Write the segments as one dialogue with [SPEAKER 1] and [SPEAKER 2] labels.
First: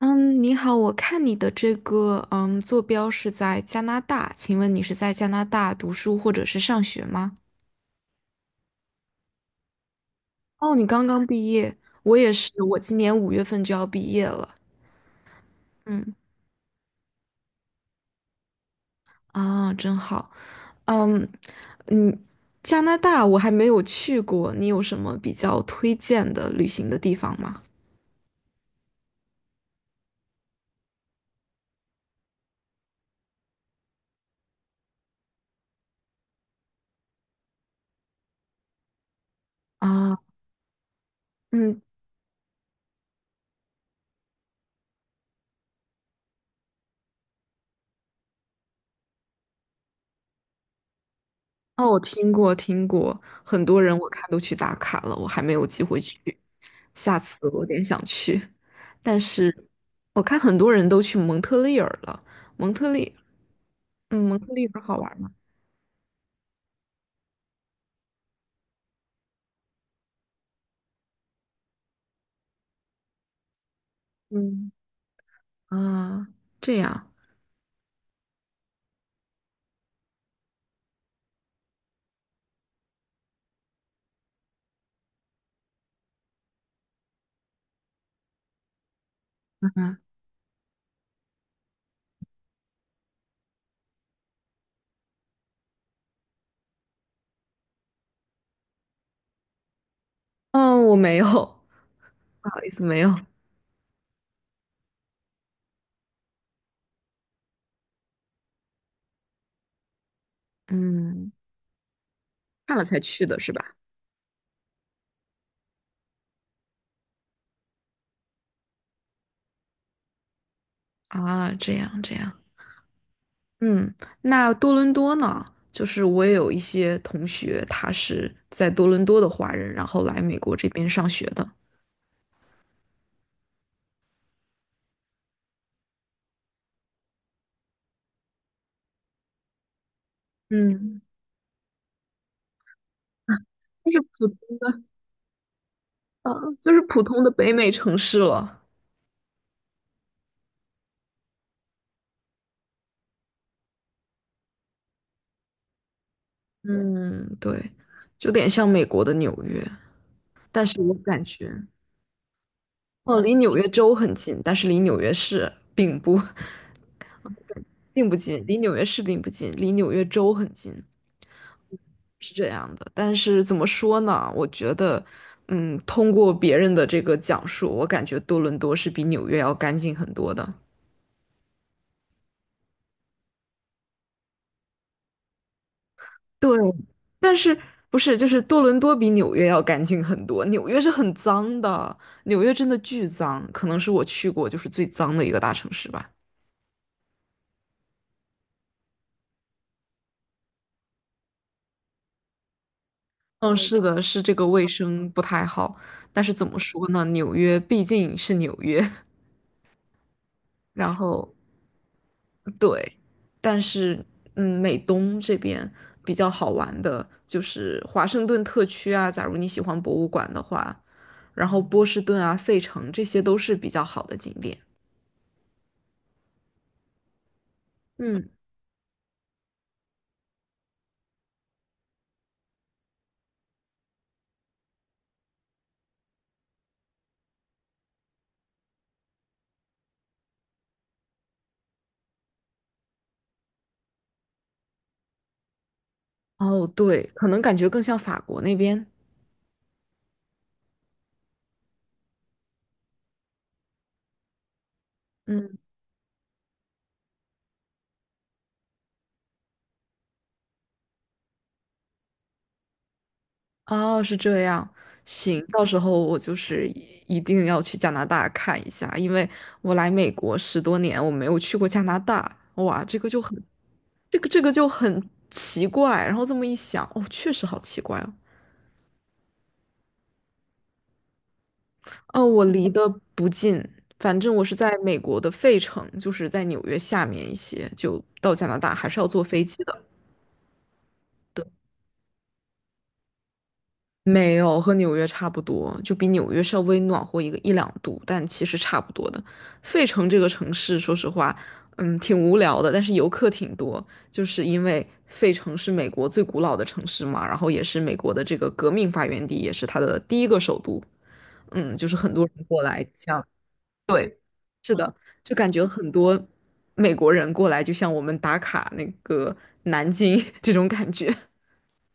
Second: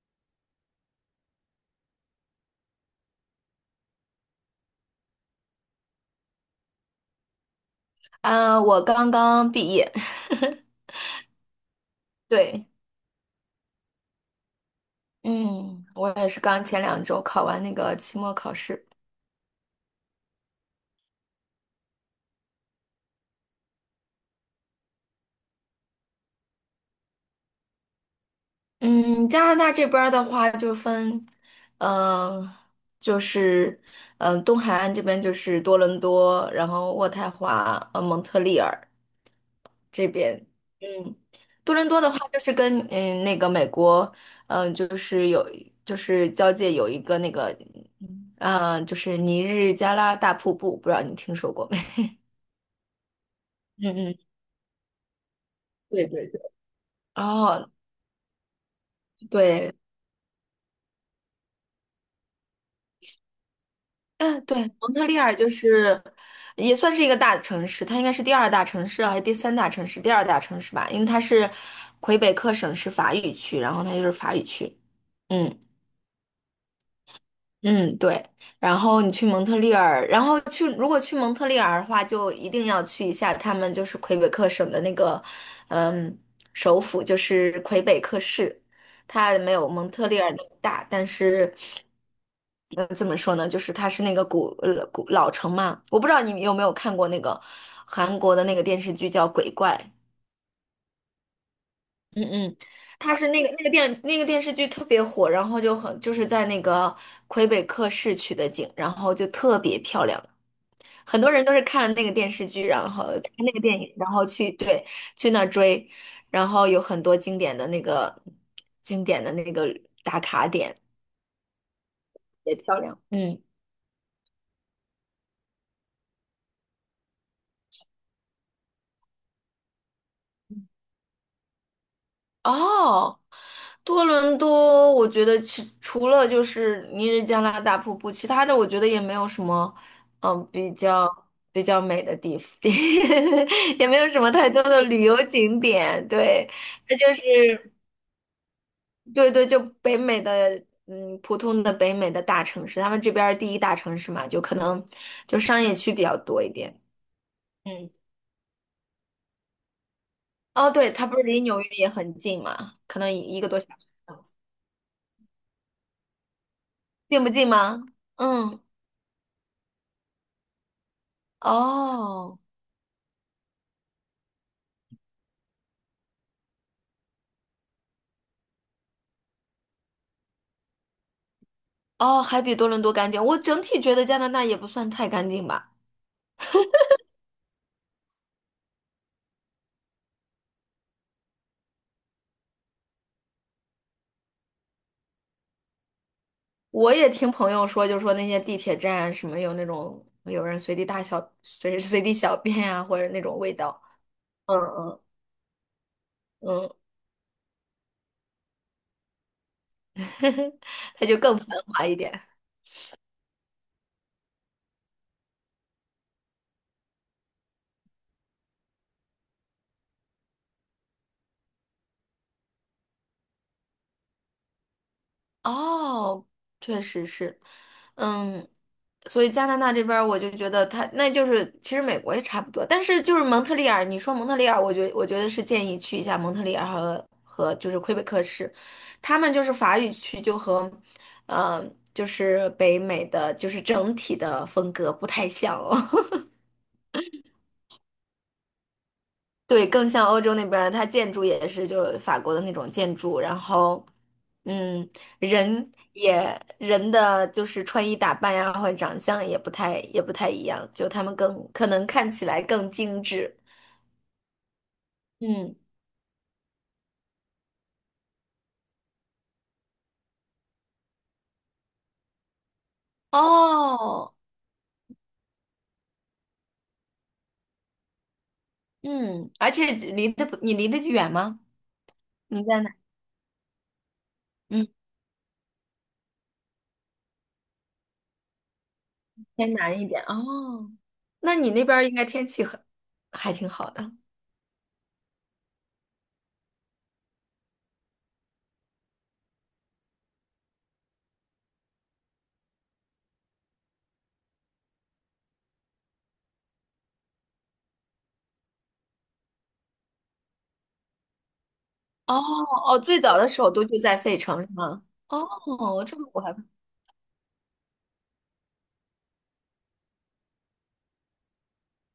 [SPEAKER 1] 嗯，你好，我看你的这个坐标是在加拿大，请问你是在加拿大读书或者是上学吗？
[SPEAKER 2] 嗯，我刚刚毕业。
[SPEAKER 1] 哦，你刚刚毕业，我也是，
[SPEAKER 2] 对。
[SPEAKER 1] 我今年5月份就要毕业了。
[SPEAKER 2] 嗯，我
[SPEAKER 1] 嗯，
[SPEAKER 2] 也是刚前2周考完那个期末考试。
[SPEAKER 1] 啊，真好。嗯嗯，加拿大我还没有去过，你有什么比较推荐的旅行的地方吗？
[SPEAKER 2] 嗯，加拿大这边儿的话就分，嗯、就是东海岸这边就是多伦多，然后渥太华、蒙特利尔这
[SPEAKER 1] 啊，
[SPEAKER 2] 边。嗯，多
[SPEAKER 1] 嗯，
[SPEAKER 2] 伦多的话就是跟那个美国，就是就是交界有一个那个，就是尼日加拉大瀑布，不知道你听说过
[SPEAKER 1] 哦，
[SPEAKER 2] 没？
[SPEAKER 1] 我听过听过，很多 人
[SPEAKER 2] 嗯
[SPEAKER 1] 我看
[SPEAKER 2] 嗯。
[SPEAKER 1] 都去打卡了，我还没有机会
[SPEAKER 2] 对
[SPEAKER 1] 去，
[SPEAKER 2] 对对，
[SPEAKER 1] 下次我有
[SPEAKER 2] 哦，
[SPEAKER 1] 点想去，但是
[SPEAKER 2] 对，
[SPEAKER 1] 我看很多人都去蒙特利尔了，蒙特利，蒙
[SPEAKER 2] 嗯，
[SPEAKER 1] 特
[SPEAKER 2] 对，
[SPEAKER 1] 利尔
[SPEAKER 2] 蒙
[SPEAKER 1] 好
[SPEAKER 2] 特利
[SPEAKER 1] 玩吗？
[SPEAKER 2] 尔就是也算是一个大城市。它应该是第二大城市还是第三大城市？第二大城市吧，因为它是魁北克省是法语区，然后它就是法语
[SPEAKER 1] 嗯
[SPEAKER 2] 区。嗯。
[SPEAKER 1] 啊，这样，
[SPEAKER 2] 嗯，对。然后你去蒙特利尔，然后去，如果去蒙特利尔的话，就一定要去一下他们就是魁北克省的那个，嗯，首府就是魁北克市。它没有蒙
[SPEAKER 1] 嗯，
[SPEAKER 2] 特利尔那么大，但是，嗯，怎么说呢？就是它是那个古老城嘛。我不知道你有没有看过那个韩国的那个电视剧叫《鬼怪》。
[SPEAKER 1] 哦，我没有，
[SPEAKER 2] 嗯
[SPEAKER 1] 不
[SPEAKER 2] 嗯。
[SPEAKER 1] 好意思，没有，
[SPEAKER 2] 它是那个那个电那个电视剧特别火，然后就很就是在那个魁北克市取的景，然后就特别漂亮。很多
[SPEAKER 1] 嗯，
[SPEAKER 2] 人都是看了那个电视剧，
[SPEAKER 1] 看了
[SPEAKER 2] 然
[SPEAKER 1] 才
[SPEAKER 2] 后看
[SPEAKER 1] 去的是
[SPEAKER 2] 那个
[SPEAKER 1] 吧？
[SPEAKER 2] 电影，然后去，对，去那儿追，然后有很多经典的那个打卡点
[SPEAKER 1] 啊，这样这样，
[SPEAKER 2] 也漂亮，嗯。
[SPEAKER 1] 嗯，那多伦多呢？就是我也有一些同学，他是在多伦多的华人，然后来美国这边上学的。
[SPEAKER 2] 哦，多伦多，我觉得除了就是尼日加拉大瀑布，其他的我觉得也没有什么，嗯，比
[SPEAKER 1] 嗯
[SPEAKER 2] 较比较美的地，也
[SPEAKER 1] 就
[SPEAKER 2] 没
[SPEAKER 1] 是
[SPEAKER 2] 有什
[SPEAKER 1] 普
[SPEAKER 2] 么太多的旅游景点。
[SPEAKER 1] 啊，
[SPEAKER 2] 对，
[SPEAKER 1] 就是
[SPEAKER 2] 那
[SPEAKER 1] 普
[SPEAKER 2] 就
[SPEAKER 1] 通的北美
[SPEAKER 2] 是，
[SPEAKER 1] 城市了。
[SPEAKER 2] 对对，就北美的，普通的北美的大城市，他们这边儿第一大城市嘛，就可能就商业区比较多一点。
[SPEAKER 1] 嗯，对，
[SPEAKER 2] 嗯，
[SPEAKER 1] 就有点像美国的纽约，但
[SPEAKER 2] 哦，
[SPEAKER 1] 是
[SPEAKER 2] 对，
[SPEAKER 1] 我
[SPEAKER 2] 它不
[SPEAKER 1] 感
[SPEAKER 2] 是离
[SPEAKER 1] 觉，
[SPEAKER 2] 纽约也很近嘛，可能一
[SPEAKER 1] 哦，离
[SPEAKER 2] 一个
[SPEAKER 1] 纽
[SPEAKER 2] 多
[SPEAKER 1] 约
[SPEAKER 2] 小时。
[SPEAKER 1] 州很近，但是离纽约市并不
[SPEAKER 2] 并不近吗？
[SPEAKER 1] 并不近，离
[SPEAKER 2] 嗯。
[SPEAKER 1] 纽约市并不近，离纽约州很近。是
[SPEAKER 2] 哦
[SPEAKER 1] 这样的，但是怎么说呢？我觉得，通过别人的这个讲述，我感觉多伦多是比纽约要干净很多的。
[SPEAKER 2] 哦，还比多伦多干净。我整体觉得加拿大也不算太干净吧。
[SPEAKER 1] 对，但是不是就是多伦多比纽约要干净很多？纽约是很脏的，纽约真的巨脏，可能是我去过就是最脏的一个大城市吧。
[SPEAKER 2] 我也听朋友说，就说那些地铁站什么有那种有人随地大小、随地小便啊，或者那种味
[SPEAKER 1] 嗯，是
[SPEAKER 2] 道。
[SPEAKER 1] 的，是这个
[SPEAKER 2] 嗯
[SPEAKER 1] 卫
[SPEAKER 2] 嗯
[SPEAKER 1] 生不太好，但是怎么
[SPEAKER 2] 嗯。
[SPEAKER 1] 说呢？纽约毕竟是纽约，然
[SPEAKER 2] 它就
[SPEAKER 1] 后。
[SPEAKER 2] 更繁华一点。
[SPEAKER 1] 对，但是美东这边比较好玩的就是华盛顿特区啊，假如你喜欢博物馆的话，然后波士顿啊、费城这些都是比较好的景点。
[SPEAKER 2] 哦，确实是。
[SPEAKER 1] 嗯，
[SPEAKER 2] 嗯，所以加拿大这边儿我就觉得他那就是其实美国也差不多，但是就是蒙特利尔。你说蒙特利尔，我觉得是建议去一下蒙特利尔和就是魁北克市。他们就是法语区就和，呃，就是北美的就是整体的风格不太像哦。
[SPEAKER 1] 哦，对，可能感觉更像法国那边。
[SPEAKER 2] 对，更像欧洲那边儿它建筑也是就是法国的那种建筑，然后，嗯，
[SPEAKER 1] 嗯。
[SPEAKER 2] 人的就是穿衣打扮呀，或者长相也不太一样，就他们更可能看起来更精致。
[SPEAKER 1] 哦，是这样，行，
[SPEAKER 2] 嗯，
[SPEAKER 1] 到时候我就是一定要去加拿大看一下，因为我来美国10多年，我没有去过加拿大，哇，这个就很，
[SPEAKER 2] 哦，
[SPEAKER 1] 这个就很奇怪，然后这么一想，哦，确实好奇怪哦，
[SPEAKER 2] 嗯，而且离得不，你离得远吗？
[SPEAKER 1] 哦，
[SPEAKER 2] 你
[SPEAKER 1] 我
[SPEAKER 2] 在
[SPEAKER 1] 离
[SPEAKER 2] 哪？
[SPEAKER 1] 得不近，反正我是
[SPEAKER 2] 嗯，
[SPEAKER 1] 在美国的费城，就是在纽约下面一些，就到加拿大还是要坐飞
[SPEAKER 2] 偏
[SPEAKER 1] 机
[SPEAKER 2] 南一
[SPEAKER 1] 的。
[SPEAKER 2] 点。哦，那你那边儿应该天气还挺好的。
[SPEAKER 1] 没有，和纽约差不多，就比纽约稍微暖和一两度，但其实差不多的。费城这个城市，说实话，挺无聊的，但是游客挺多，就是因为费城是美国最古老的城市嘛，然后也是美国的这个革命发源地，也是它的第一个首都。嗯，就是很
[SPEAKER 2] 哦
[SPEAKER 1] 多人过
[SPEAKER 2] 哦，
[SPEAKER 1] 来，
[SPEAKER 2] 最早的首都就在费城是吗？
[SPEAKER 1] 就感觉
[SPEAKER 2] 哦，
[SPEAKER 1] 很
[SPEAKER 2] 这个
[SPEAKER 1] 多
[SPEAKER 2] 我还。
[SPEAKER 1] 美国人过来，就像我们打卡那个南京 这种感觉。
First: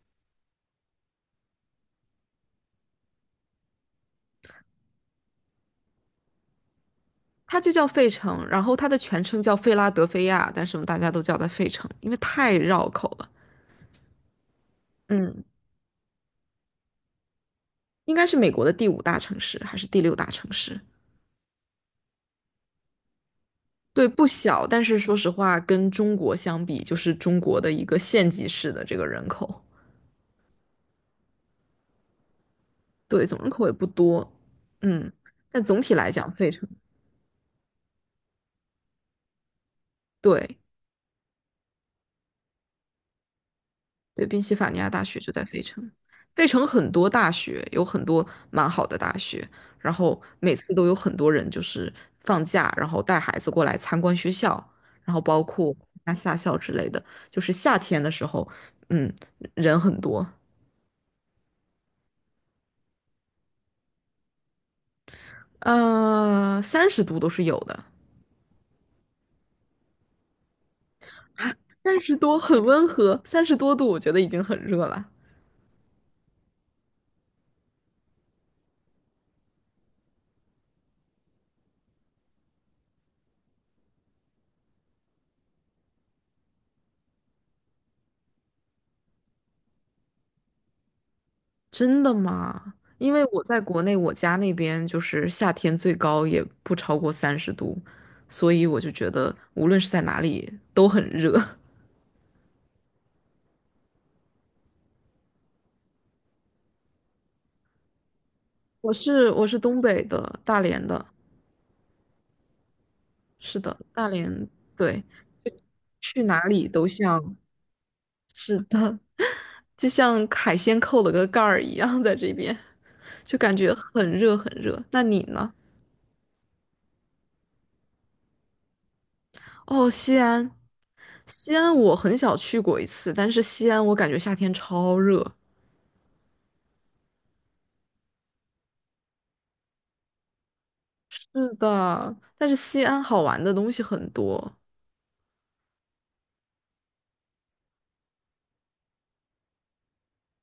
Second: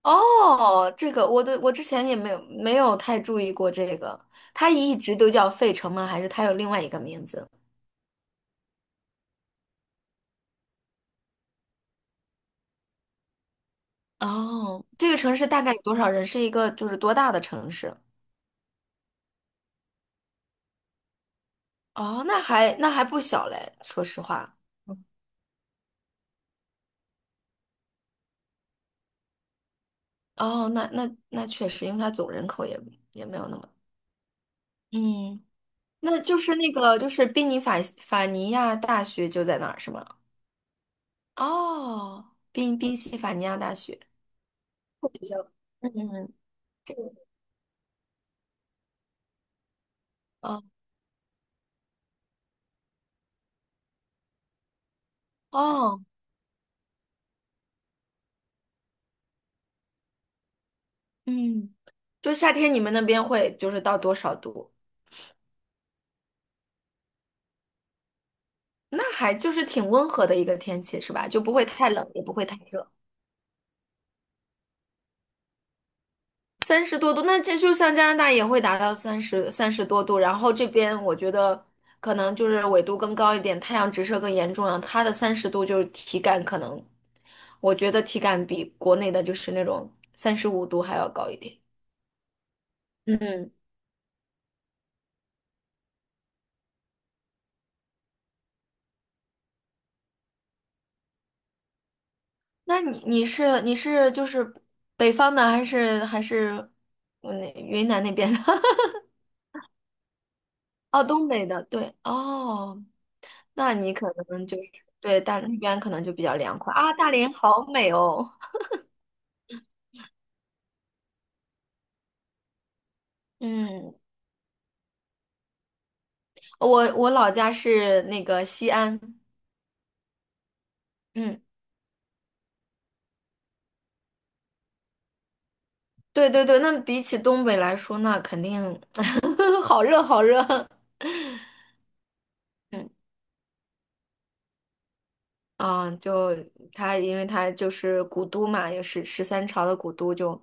[SPEAKER 2] 哦，这个我对，我之前也没有太注意过这个。它一直都叫费城吗？还是它有另外一个名字？
[SPEAKER 1] 它就叫费城，然后它的全称叫费拉德菲亚，但是我们大家都叫它费城，因为太绕口了。
[SPEAKER 2] 哦，这个城
[SPEAKER 1] 嗯，
[SPEAKER 2] 市大概有多少人？是一个就是多大的城市？
[SPEAKER 1] 应该是美国的第五大城市还是第六大城市？
[SPEAKER 2] 哦，那还不小嘞，说
[SPEAKER 1] 对，
[SPEAKER 2] 实
[SPEAKER 1] 不
[SPEAKER 2] 话。
[SPEAKER 1] 小，但是说实话，跟中国相比，就是中国的一个县级市的这个人口，
[SPEAKER 2] 哦，那确实，因为它总人口也
[SPEAKER 1] 对，
[SPEAKER 2] 也没
[SPEAKER 1] 总
[SPEAKER 2] 有
[SPEAKER 1] 人
[SPEAKER 2] 那
[SPEAKER 1] 口
[SPEAKER 2] 么。
[SPEAKER 1] 也不多。嗯，
[SPEAKER 2] 嗯，
[SPEAKER 1] 但总体来
[SPEAKER 2] 那
[SPEAKER 1] 讲，
[SPEAKER 2] 就
[SPEAKER 1] 费
[SPEAKER 2] 是
[SPEAKER 1] 城，
[SPEAKER 2] 那个就是宾尼法法尼亚大学就在那儿是吗？
[SPEAKER 1] 对，
[SPEAKER 2] 哦，宾宾夕法尼亚大学。
[SPEAKER 1] 对，宾夕法尼亚大
[SPEAKER 2] 这个
[SPEAKER 1] 学
[SPEAKER 2] 学
[SPEAKER 1] 就
[SPEAKER 2] 校。
[SPEAKER 1] 在费城。
[SPEAKER 2] 嗯嗯。
[SPEAKER 1] 费城很
[SPEAKER 2] 这
[SPEAKER 1] 多
[SPEAKER 2] 个。
[SPEAKER 1] 大学，有很多蛮好的大学，然后每次
[SPEAKER 2] 哦
[SPEAKER 1] 都有很多人就是放假，然后带孩子过来参观学校，然后包括
[SPEAKER 2] 哦。
[SPEAKER 1] 夏校之类的，就是夏天的时候，嗯，人很多，
[SPEAKER 2] 嗯，就夏天你们那边会就是到多少度？
[SPEAKER 1] 三十度都是有的，
[SPEAKER 2] 那还就是挺温和的一个天气是吧？就不会 太
[SPEAKER 1] 三
[SPEAKER 2] 冷，
[SPEAKER 1] 十
[SPEAKER 2] 也不
[SPEAKER 1] 多
[SPEAKER 2] 会太
[SPEAKER 1] 很温
[SPEAKER 2] 热。
[SPEAKER 1] 和，30多度我觉得已经很热了。
[SPEAKER 2] 三十多度，那这就像加拿大也会达到三十多度。然后这边我觉得可能就是纬度更高一点，太阳直射更严重了，它的30度就是体感可能，我觉得体感比国内的就是那种35度还要高一点。
[SPEAKER 1] 真的吗？因为我
[SPEAKER 2] 嗯，
[SPEAKER 1] 在国内，我家那边就是夏天最高也不超过三十度，所以我就觉得无论是在哪里都很热。
[SPEAKER 2] 那你是就是北方的还是那云南那边的？
[SPEAKER 1] 我 是我是东北的，大连
[SPEAKER 2] 哦，
[SPEAKER 1] 的，
[SPEAKER 2] 东北的，对，哦，
[SPEAKER 1] 是
[SPEAKER 2] 那
[SPEAKER 1] 的，
[SPEAKER 2] 你
[SPEAKER 1] 大
[SPEAKER 2] 可能
[SPEAKER 1] 连，
[SPEAKER 2] 就是
[SPEAKER 1] 对，
[SPEAKER 2] 对，那边可能就比
[SPEAKER 1] 去
[SPEAKER 2] 较
[SPEAKER 1] 哪
[SPEAKER 2] 凉
[SPEAKER 1] 里
[SPEAKER 2] 快
[SPEAKER 1] 都
[SPEAKER 2] 啊。大连
[SPEAKER 1] 像，
[SPEAKER 2] 好美哦。
[SPEAKER 1] 是的，就像海鲜扣了个盖儿一样，在这边就感觉
[SPEAKER 2] 嗯，
[SPEAKER 1] 很热很热。那你呢？
[SPEAKER 2] 我老家是那个西安。
[SPEAKER 1] 哦，西安，
[SPEAKER 2] 嗯，
[SPEAKER 1] 西安我很小去过一次，但是西安我感觉夏天超热。
[SPEAKER 2] 对对对。那比起东北来说，那肯定 好热好热。
[SPEAKER 1] 是的，但是西
[SPEAKER 2] 嗯
[SPEAKER 1] 安好玩的东西很多。
[SPEAKER 2] 啊，因为它就是古都嘛，也是13朝的古都，就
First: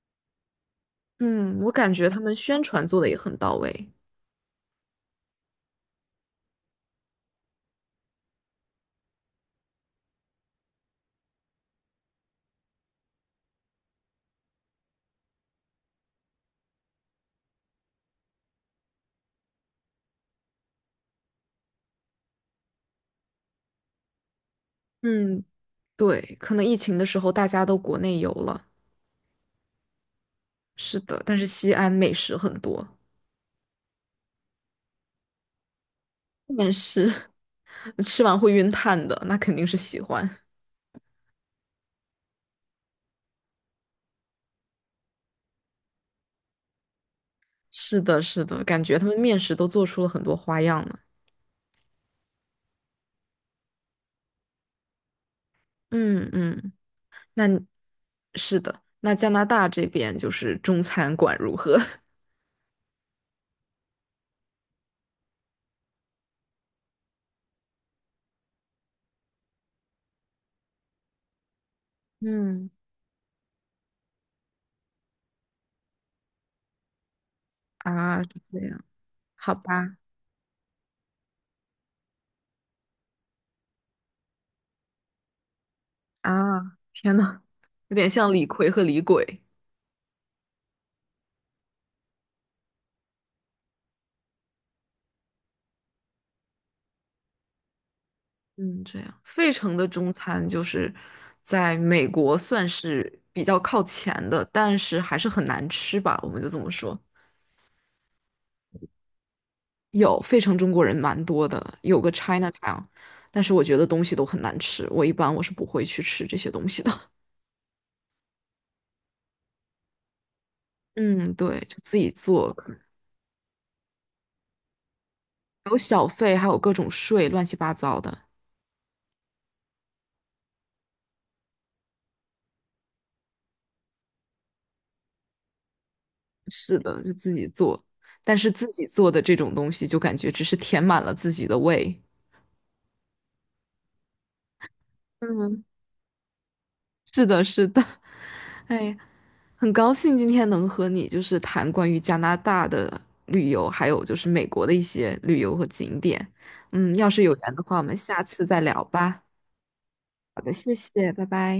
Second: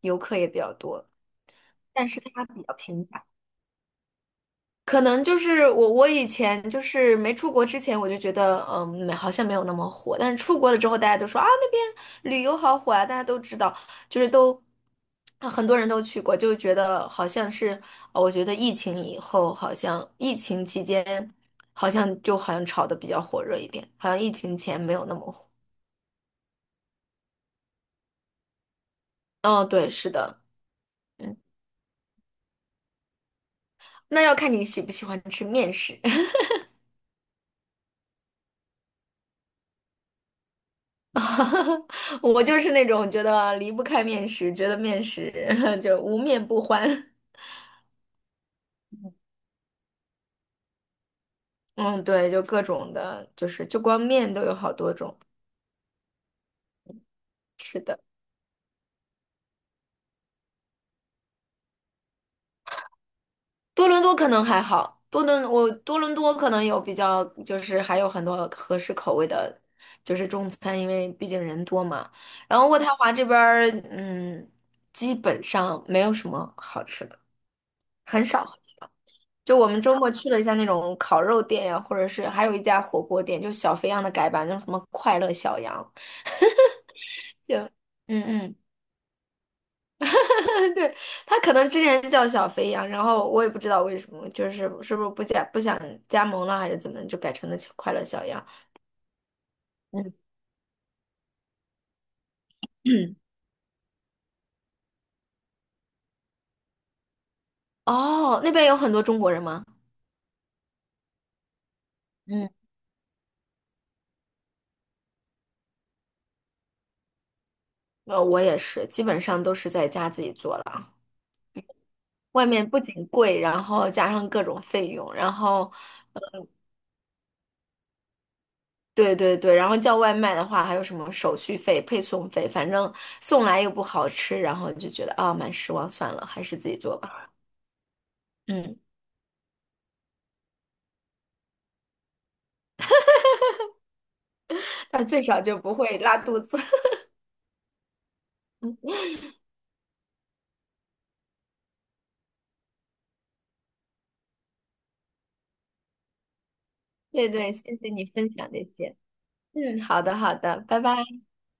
[SPEAKER 2] 游客也比较多。
[SPEAKER 1] 嗯，我感
[SPEAKER 2] 但
[SPEAKER 1] 觉他
[SPEAKER 2] 是
[SPEAKER 1] 们
[SPEAKER 2] 它比
[SPEAKER 1] 宣
[SPEAKER 2] 较
[SPEAKER 1] 传做
[SPEAKER 2] 平
[SPEAKER 1] 的也
[SPEAKER 2] 凡。
[SPEAKER 1] 很到位。
[SPEAKER 2] 可能就是我以前就是没出国之前，我就觉得，没好像没有那么火。但是出国了之后，大家都说啊，那边旅游好火啊，大家都知道，就是都啊很多人都去过，就觉得好像是。我觉得疫情以后，好像疫情期间，好像就好像炒的比较火热一点，好像疫情前没有那么
[SPEAKER 1] 嗯，
[SPEAKER 2] 火。
[SPEAKER 1] 对，可能疫情的时候大家都国内游了，
[SPEAKER 2] 哦，对，是的。
[SPEAKER 1] 是的，
[SPEAKER 2] 嗯，
[SPEAKER 1] 但是西安美食很多，
[SPEAKER 2] 那要看你喜不喜欢吃面食。
[SPEAKER 1] 但食 吃完会晕碳的，那肯定是喜欢。
[SPEAKER 2] 我就是那种觉得离不开面食，觉得面食 就无面不欢。
[SPEAKER 1] 是的，是的，感觉他们面食都做出了很多花样呢。
[SPEAKER 2] 嗯，对。就各种的，就是就光面都有好多种。
[SPEAKER 1] 嗯嗯，那你
[SPEAKER 2] 是的，
[SPEAKER 1] 是的，那加拿大这边就是中餐馆如何？
[SPEAKER 2] 多伦多可能还好。多伦多可能有比较，就是还有很多合适口味的，就是中餐，因为毕竟人多嘛。然后
[SPEAKER 1] 嗯，
[SPEAKER 2] 渥太华这边儿，基本上没有什么好吃的，
[SPEAKER 1] 啊，
[SPEAKER 2] 很
[SPEAKER 1] 是
[SPEAKER 2] 少。
[SPEAKER 1] 这样，好
[SPEAKER 2] 就我们周
[SPEAKER 1] 吧。
[SPEAKER 2] 末去了一下那种烤肉店呀、或者是还有一家火锅店，就小肥羊的改版，叫什么快乐小羊。
[SPEAKER 1] 啊，天呐，有点
[SPEAKER 2] 嗯
[SPEAKER 1] 像李
[SPEAKER 2] 嗯。
[SPEAKER 1] 逵和李鬼。
[SPEAKER 2] 对，他可能之前叫小肥羊，然后我也不知道为什么，就是是不是不想加盟了，还是怎么就改成了小快乐小羊。
[SPEAKER 1] 嗯，这样，费城的中
[SPEAKER 2] 嗯
[SPEAKER 1] 餐就是在美国算
[SPEAKER 2] 嗯。
[SPEAKER 1] 是比较靠前的，但是还是很难吃吧，我们就这么说。
[SPEAKER 2] 哦，那边有很多中国人吗？
[SPEAKER 1] 有费城中国人蛮多的，有个
[SPEAKER 2] 嗯，
[SPEAKER 1] Chinatown，但是我觉得东西都很难吃，我一般我是不会去吃这些东西的。
[SPEAKER 2] 我也是，基本上都是在家自己做了啊。
[SPEAKER 1] 嗯，对，就自己
[SPEAKER 2] 外
[SPEAKER 1] 做，
[SPEAKER 2] 面
[SPEAKER 1] 可
[SPEAKER 2] 不
[SPEAKER 1] 能
[SPEAKER 2] 仅贵，然后加上各种费用，然
[SPEAKER 1] 还
[SPEAKER 2] 后。
[SPEAKER 1] 有小费，还有各种税，乱七八糟的。
[SPEAKER 2] 对对对，然后叫外卖的话，还有什么手续费、配送费，反正送来又不好吃，然后就觉得啊，蛮失望，算了，还是自己
[SPEAKER 1] 是
[SPEAKER 2] 做
[SPEAKER 1] 的，就
[SPEAKER 2] 吧。
[SPEAKER 1] 自己做，但是自
[SPEAKER 2] 嗯，
[SPEAKER 1] 己做的这种东西就感觉只是填满了自己的胃。
[SPEAKER 2] 但最少就
[SPEAKER 1] 嗯，
[SPEAKER 2] 不会拉肚子。
[SPEAKER 1] 是的，是的，哎呀，很高兴今天能和你就是谈关于加拿大的旅游，还有就是美国的一些旅游和景点。要是
[SPEAKER 2] 对
[SPEAKER 1] 有
[SPEAKER 2] 对，
[SPEAKER 1] 缘的
[SPEAKER 2] 谢
[SPEAKER 1] 话，我
[SPEAKER 2] 谢
[SPEAKER 1] 们
[SPEAKER 2] 你
[SPEAKER 1] 下
[SPEAKER 2] 分
[SPEAKER 1] 次
[SPEAKER 2] 享
[SPEAKER 1] 再
[SPEAKER 2] 这
[SPEAKER 1] 聊
[SPEAKER 2] 些。
[SPEAKER 1] 吧。
[SPEAKER 2] 嗯，好的好
[SPEAKER 1] 好的，
[SPEAKER 2] 的，
[SPEAKER 1] 谢
[SPEAKER 2] 拜拜。
[SPEAKER 1] 谢，拜拜。